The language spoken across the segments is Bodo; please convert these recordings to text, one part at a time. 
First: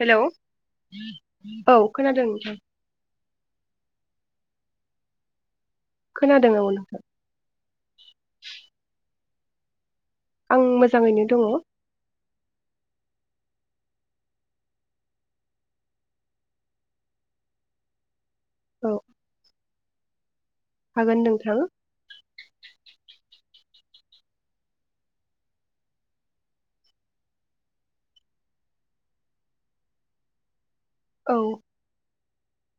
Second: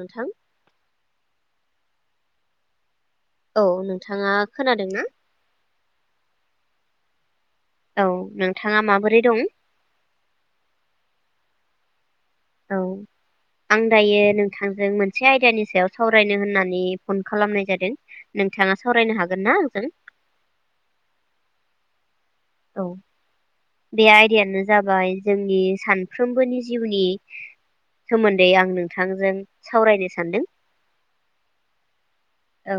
हेलौ औ खोनादों नोंथां। औ नोंथाङा खोनादोंना? खोनादों औ नोंथां। औ नोंथाङा माबोरै दं? आं मोजाङैनो दङ। औ आं दायो नोंथांजों मोनसे आयदानि सायाव सावरायनो होननानै फन खालामनाय जादों। नोंथाङा औ सावरायनो हागोन ना आंजों? हागोन नोंथां। औ। बे आयदायानो जाबाय जोंनि सानफ्रोमबोनि जिउनि सोमोन्दै आं नोंथांजों सावरायनो सानदों। औ। औ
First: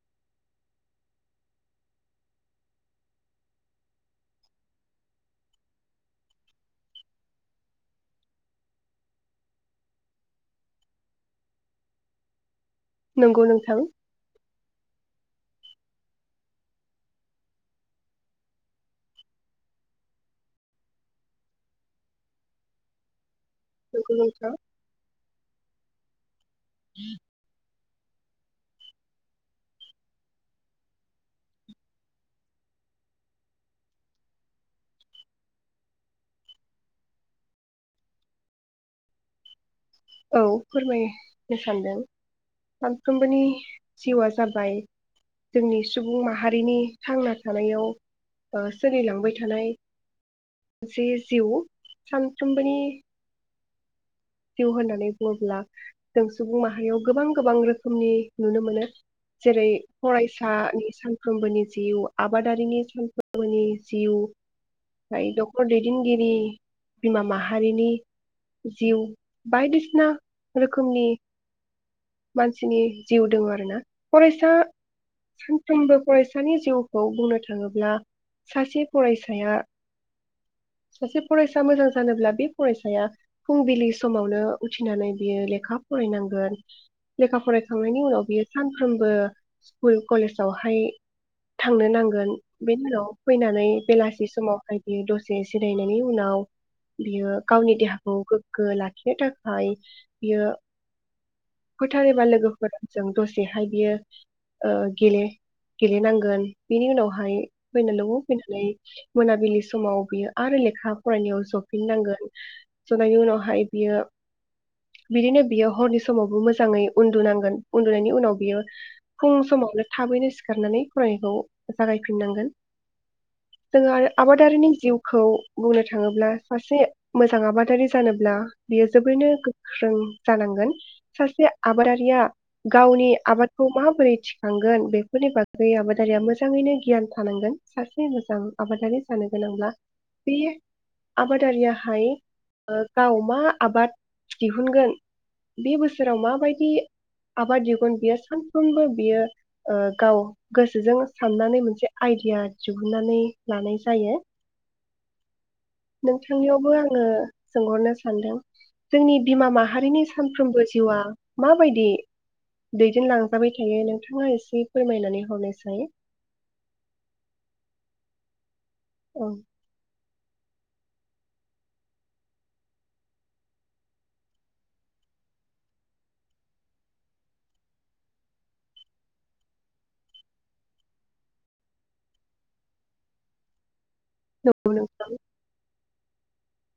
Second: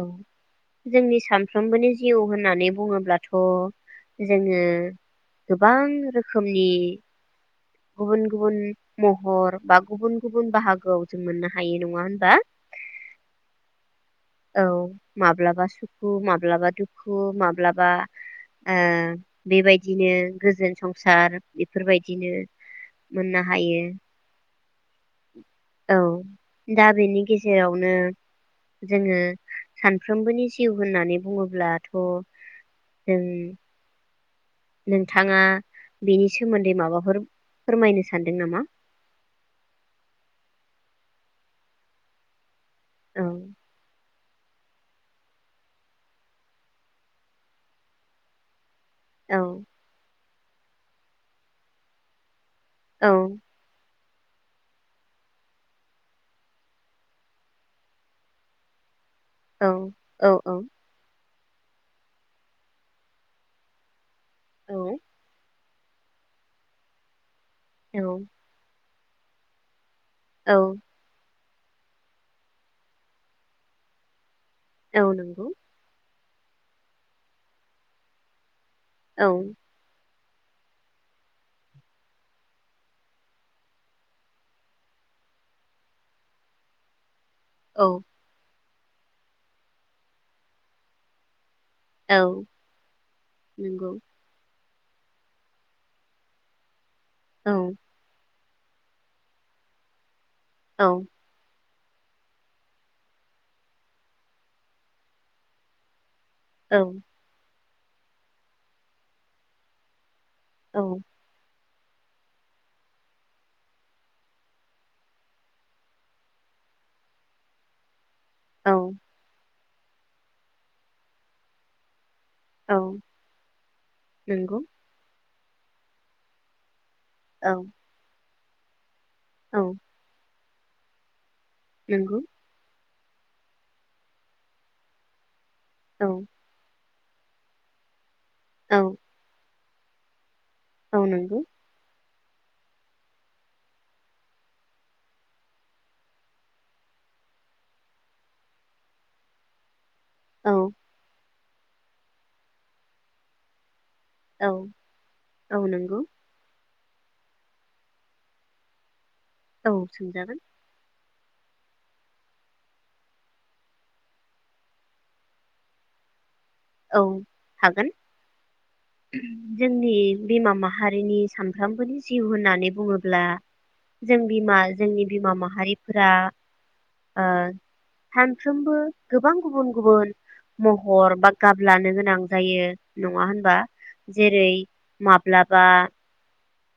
जोंनि सानफ्रोमबोनि जिउ होननानै बुङोब्लाथ' जोङो गोबां रोखोमनि गुबुन गुबुन महर बा गुबुन गुबुन बाहागोआव जों मोननो हायो नङा होनबा? नंगौ नोंथां औ माब्लाबा सुखु माब माब्लाबा दुखु माब्लाबा ओ बेबायदिनो गोजोन संसार इफोरबायदिनो मोनना नंगौ नोंथां। औ। दा बेनि गेजेरावनो जोङो सानफ्रोमबोनि जिउ होननानै बुङोब्लाथ' जों नोंथाङा बेनि सोमोन्दै माबाफोर फोरमायनो सानदों नामा? औ फोरमायनो सानदों। औ सानफ्रोमबोनि जिउआ जाबाय जोंनि सुबुं माहारिनि थांना थानायाव ओ सोलिलांबाय औ थानाय मोनसे जिउ सान फ्रोमबोनि औ जिउ होननानै बुङोब्ला जों सुबुं माहारियाव गोबां गोबां रोखोमनि नुनो मोनो। जेरै औ औ फरायसानि सानफ्रोमबोनि जिउ आबादारिनि सानफ्रोमबोनि जिउ औ जाय दखर दैदेनगिरि बिमामा हारिनि औ जिउ। बायदि। सिना औ रोखोमनि मानसिनि जिउ दङ आरोना फराय सा औ नंगौ सानफ्रोमबो फरायसानि जिउखौ बुंनो थाङोब्ला। सासे औ फरायसाया। सासे फरायसा मोजां जानोब्ला बे फरायसाया फुंबिलि समावनो उथिनानै बियो लेखा फरायनांगोन। लेखा औ फरायखांनायनि उनाव बियो। सानफ्रोमबो स्कुल कलेजावहाय। थांनो औ नांगोन बेनि उनाव फैनानै नंगौ बेलासि समाव। [unintelligible] दसे जिरायनायनि उनाव। बियो औ गावनि देहाखौ। गो [unintelligible] बियो। औ फोथार एबा लोगोफोरजों दसेहाय बियो ओ गेले-गेलेनां गोन बिनि औ उनावहाय। फैनानै नआव फैनानै मोनाबिलि समाव बियो। आरो औ लेखा फरायनायाव ज जफिननांगोन जनायनि उनावहाय बियो बिदिनो बियो हरनि समावबो मोजाङै उन्दुनांगोन उन्दुनायनि उनाव बियो औ फुं समावनो थाबैनो सिखारनानै फरायनायखौ जागाय फिनांगोन औ जोङो आरो नंगौ आबादारिनि जिउखौ बुंनो थाङोब्ला सासे मोजां औ आबादारि जानोब्ला बि जोबोरैनो औ गोख्रों जानांगोन सासे नंगौ आबादारिया गावनि आबादखौ माबोरै थिखांगोन बेफोरनि बागै गै औ आबादारिया मोजाङैनो गियानखौ थानांगोन सा मोजां औ आबादारि जानो गोनांब्ला बे औ नंगौ आबादारियाहाय गाव मा आबाद दिहुनगोन बे बोसोराव माबायदि आबाद दिहुनग्राया बियो सानफ्रोमबो बियो ओ गाव औ गोसोजों साननानै मोनसे आइडिया दिहुननानै लानाय ज जायो औ औ नंगौ नोंथांनियावबो आ आङो सोंहरनो सानदों जोंनि बिमा औ माहारिनि सोंजागोन सानफ्रोमबो जिउआ माबायदि दैदेनलांजाबाय थायो नोंथाङा एसे फोरमायनानै हरनायसै। औ हागोन औ जोंनि बिमा माहारिनि सानफ्रोमबोनि जिउ होननानै बुङोब्ला जों बिमा जोंनि बिमा माहारिफोरा ओ सानफ्रोमबो गोबां गुबुन गुबुन महर बा गाब लानो गोनां जायो नङा होनबा जेरै नंगौ नोंथां माब्लाबा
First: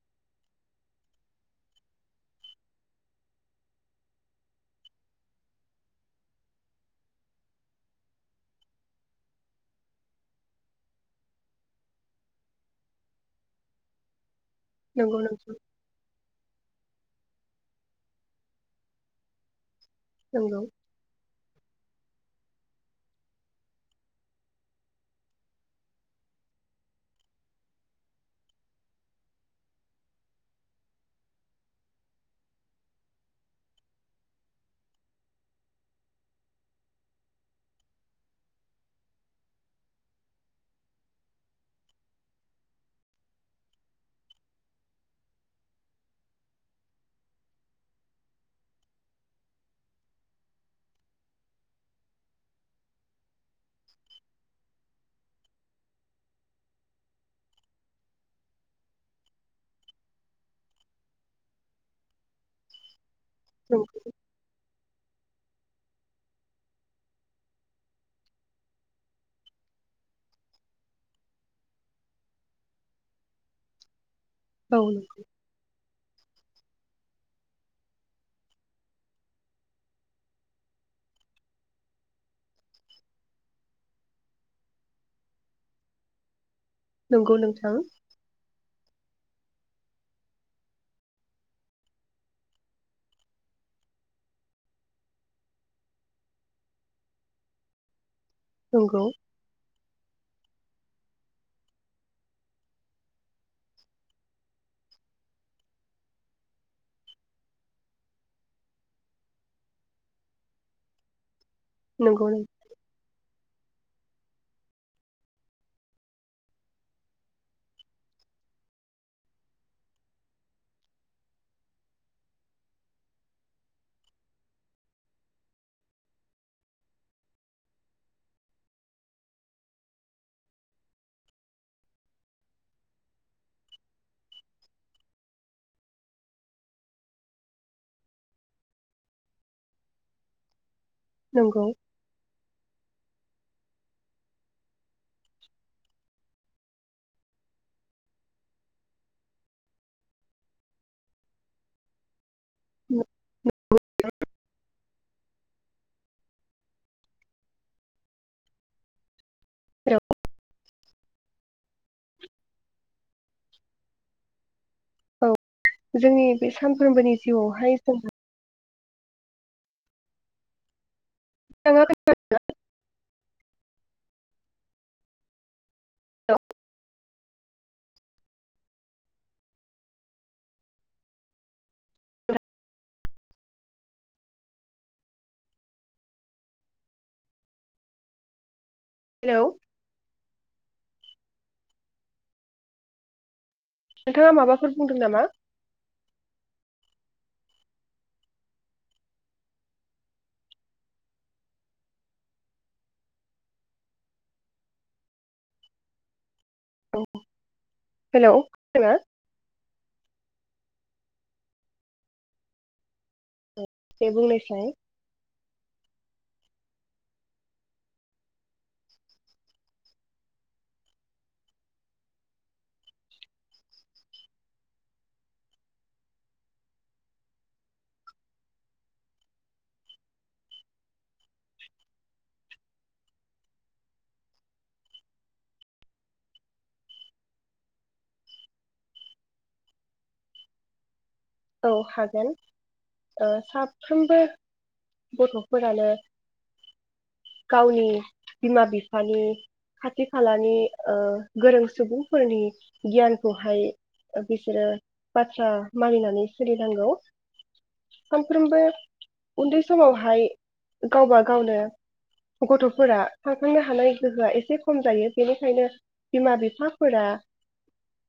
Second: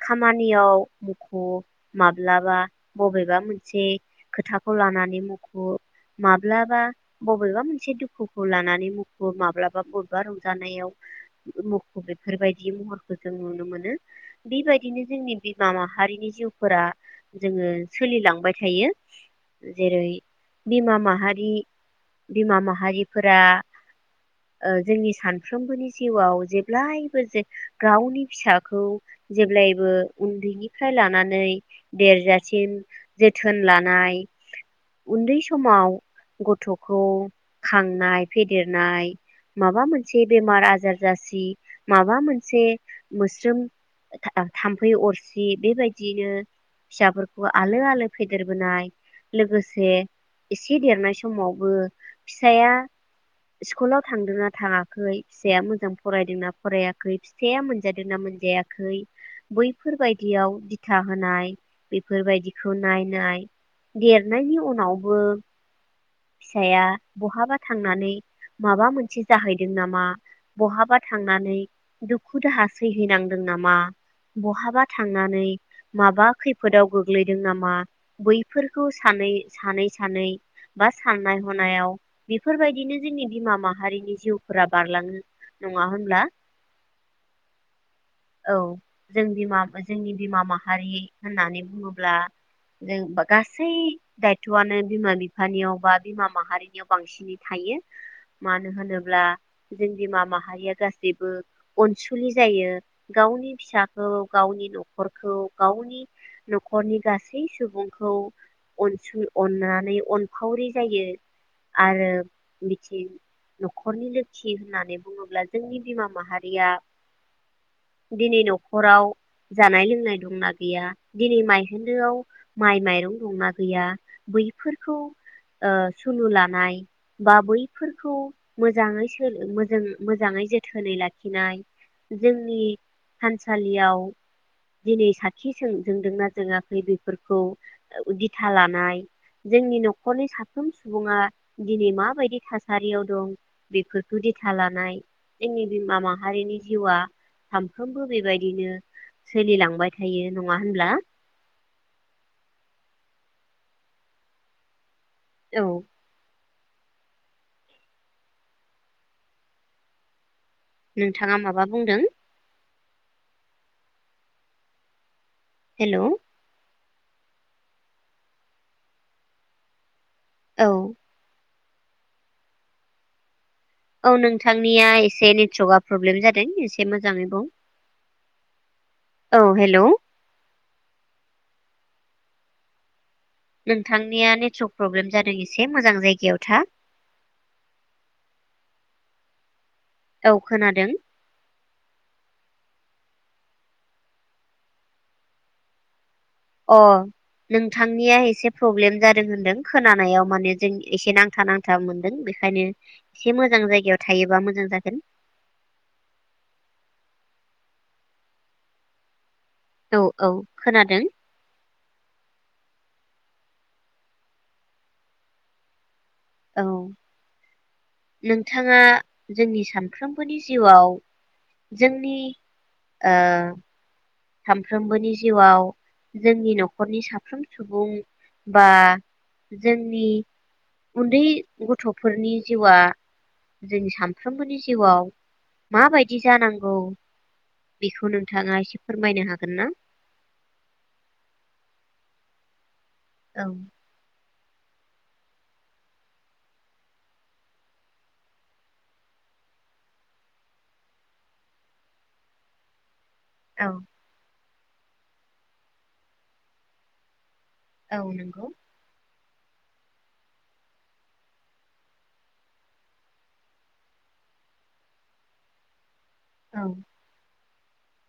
खामानियाव मुखुब माब्लाबा बबेबा मोनसे खोथाखौ लानानै मुखुब माब्लाबा बबेबा मोनसे दुखुखौ लानानै मु माब्लाबा बबेबा रंजानायाव मुखुब बेफोरबायदि महरखौ जों नुनो मोनो। बेबायदिनो नंगौ जोंनि नोंथां बिमा माहारिनि जिउफोरा जोङो सोलिलांबाय थायो जेरै नंगौ बिमा माहारि बिमा माहारिफोरा ओ जोंनि सानफ्रोमबोनि जिउआव जेब्लायबो जे गावनि फिसाखौ जेब्लायबो उन्दैनिफ्राय लानानै देरजासिम जोथोन लानाय, उन्दै समाव गथ'खौ खांनाय फेदेरनाय नाय माबा मोनसे बेमार-आजार जासि, माबा मोनसे मोस्रोम थाम्फै अरसि, बेबायदियैनो फिसाफोरखौ आलो-आलो फेदेरबोनाय, लोगोसे एसे देरनाय समावबो फिसाया स्कुलाव थांदोंना थाङाखै, फिसाया मोजां फरायदोंना फरायाखै, फिसाया मोनजादोंना मोनजायाखै, बैफोर बादियाव दिथा होनाय, बेफोरबायदिखौ नाय नाय नंगौ देरनायनि उनाव बो फिसाया बहाबा थांनानै माबा मोनसे जाहैदों नामा, बहाबा थांनानै दुखु दाहा सैहैनांदों नामा बहाबा औ थांनानै माबा खैफोदाव गोग्लैदों नामा, बैफोरखौ सानै सानै सानै बा साननाय हनायाव बेफोर बायदिनो जोंनि बिमा माहारिनि जिउफोरा बारलाङो नङा होनब्ला? नंगौ नोंथां औ जों बिमा जोंनि बिमा माहारि होननानै बुङोब्ला जों गासै दायथ'लानो बिमा-बिफानियाव बा बिमा माहारिनियाव बांसिनै थायो। मानो नंगौ होनोब्ला जों बिमा माहारिया गासैबो अनसुलि जायो गावनि फिसाखौ गावनि न'खरखौ गावनि न'खरनि गासै सुबुंखौ अनसु अननानै अनफावरि जायो। आरो नंगौ बिथिं न'खरनि लोखि होननानै बुङोब्ला जोंनि बिमा माहारिया दिनै न'खराव जानाय लोंनाय दंना गैया दिनै माइ होन्दोआव माइ माइरं दंना गैया बैफोरखौ सुलु लानाय बा बैफोरखौ मोजाङै सो मो मोजाङै जोथोनै लाखिनाय जोंनि थानसालियाव दिनै साथि जोंदोंना जोङाखै बेफोरखौ दिथा लानाय जोंनि न'खरनि साफ्रोम सुबुङा नंगौ दिनै मा दि थासारियाव दं बेफोरखौ दिथा लानाय जोंनि बिमा माहारिनि जिउआ सामफ्रामबो बेबायदिनो सोलिलांबाय थायो नङा होनब्ला? नं औ नोंथाङा माबा बुंदों? औ हेलौ जोंनि बे सान फोरबोनि जिउआवहाय जों औ [unintelligible] औ नोंथांनिया एसे नेटवार्कआ प्रब्लेम जादों एसे मोजाङै बुं। औ हेलौ नोंथांनिया नेटवर्क प्रब्लेम जादों इसे मोजां जायगायाव था। हेलौ औ खोनादों। नोंथाङा माबाफोर बुंदों नामा? अ नोंथांनिया एसे प्रब्लेम जादों होनदों खोनानायाव माने जों एसे नांथा नांथा मोनदों बेखायनो इसे मोजां जायगायाव थायोबा मोजां जागोन। अ हेलौ खोनादोंना? औ औ खोनादों। दे बुंनायसाय औ नोंथाङा जोंनि सानफ्रोमबोनि जिउआव जोंनि सामफ्रोमबोनि जिउआव जोंनि न'खरनि साफ्रोम सुबुं बा जोंनि उन्दै गथ'फोरनि जिउआ जोंनि सानफ्रोमबोनि जिउआव माबायदि जानांगौ बेखौ नोंथाङा इसे फोरमायनो हागोन ना? औ हागोन ओ औ साफ्रोमबो गथ'फोरानो गावनि बिमा बिफानि खाथि खालानि ओ गोरों सुबुंफोरनि गियान खौ औ हाय सोरो बाथ्रा मानिनानै सोलिनांगौ औ नंगौ सानफ्रोमबो उन्दै समावहाय गावबा गावनो गथ'फोरा साखांनो हानाय गोहोआ एसे खम जायो बेनिखायनो बिमा औ बिफाफोरा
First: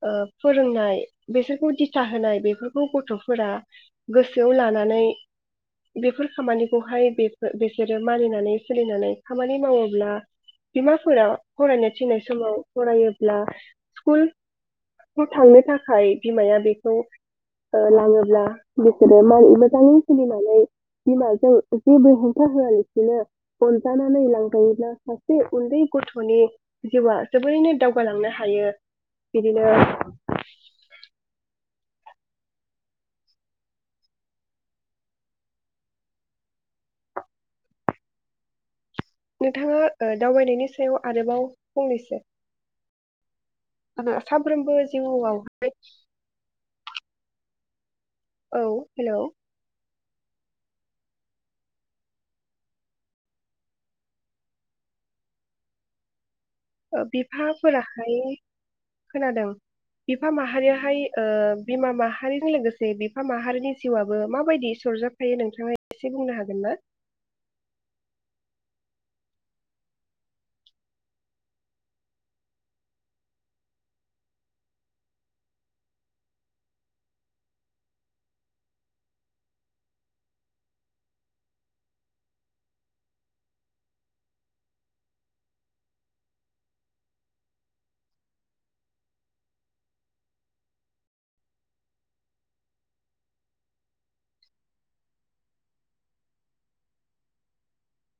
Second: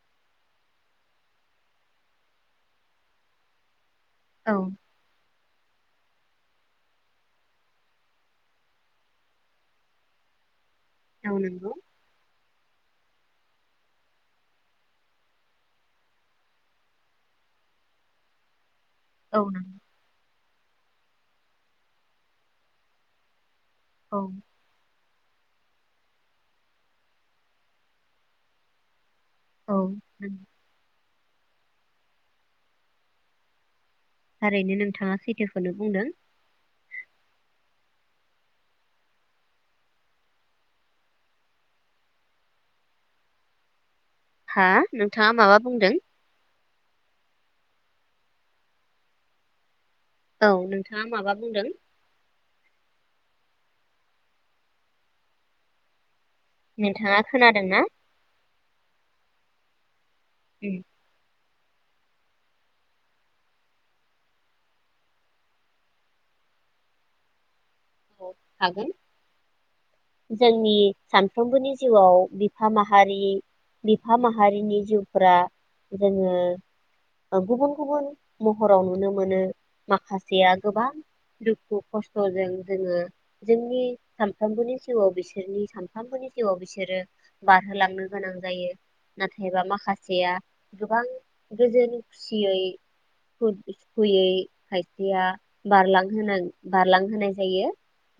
ओ फोरोंनाय बेसोरखौ दिथा होनाय बेफोरखौ ग थ' फोरा गोसोआव औ लानानै बेफोर खामानिखौहाय बेफो बिसोरो मानिनानै सोलिनानै खामानि मावोब्ला बिमाफोरा औ नंगौ फरायनो थिननाय समाव फरायोब्ला स्कुल स्कुल थांनो थाखाय बिमाया बेखौ ओ लाङोब्ला बिसोरो औ मान नंगौ मोजाङै सोलिनाय [unintelligible] बिमाजों जेबो हेंथा होआलासिनो औ अनजानानै लांजायोब्ला सासे उन्दै गथ'नि जिउआ जोबोरैनो दावगालांनो हायो बिदिनो औ नंगौ थारैनो नोंथाङा सैथोखौनो बुंदों। नोंथाङा ओ दावबायनायनि सायाव आरोबाव फंनैसो [unintelligible] हा साफ्रोमबो नोंथाङा माबा जिउआवहाय बुंदों औ हेलौ औ नोंथाङा माबा बुंदों? ओ नोंथाङा खोनादोंना बिफाफोराहाय खोनादों बिफा उम माहारियाहाय ओ बिमा माहारिनि लोगोसे बिफा माहारिनि जिउआबो माबायदि सरजाबफायो नोंथाङा एसे बुंनो हागोन ना? अ हागोन जोंनि सानफ्रोमबोनि जिउआव बिफा माहारि बिफा माहारिनि जिउफोरा जोङो ओ गुबुन-गुबुन महराव नुनो मोनो माखासेया गोबां दुखु खस्थ'जों जोङो जोंनि सानफ्रामबोनि जिउआव बिसोरनि सानफ्रामबोनि जिउआव बिसोरो बारहोलांनो गोनां जायो नाथायबा माखासेया गोबां गोजोन खुसियै खुद सुखुयै खायसेया बारलांहो [unintelligible] बारलांहोनाय जायो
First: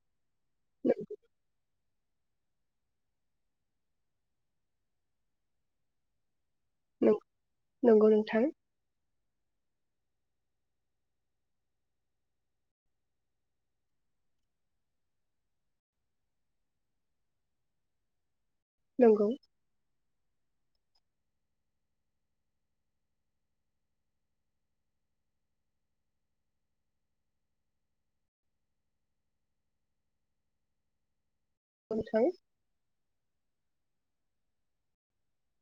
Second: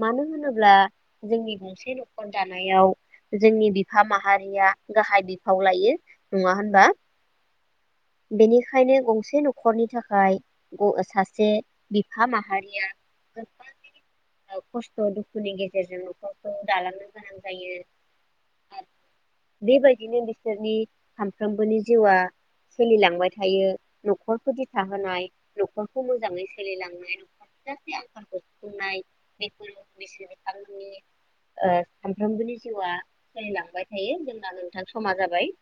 मानो होनोब्ला नों- जोंनि गंसे न'खर दानायाव जोंनि बिफा माहारिया गाहाय बिफाव लायो। नङा होनबा नों- नंगौ नोंथां बेनिखायनो गंसे न'खरनि थाखाय ग सासे बिफा माहारिया [unintelligible] अ खस्थ' दुखुनि गेजेरजों न'खरखौ दालांनो गोनां जायो। नंगौ बेबायदिनो बि सोरनि सामफ्रोमबोनि जिउआ सोलिलांबाय थायो न'खरफोर दिथाहोनाय न'खरखौ मोजाङै सोलिलांनाय न'खर [unintelligible] आंखालखौ सुफुंनाय बेफोर बैसोनि फालोनि ओ नोंथां सानफ्रोमबोनि जिउआ सोलिलांबाय जायो जोंहा नोंथां समा जाबाय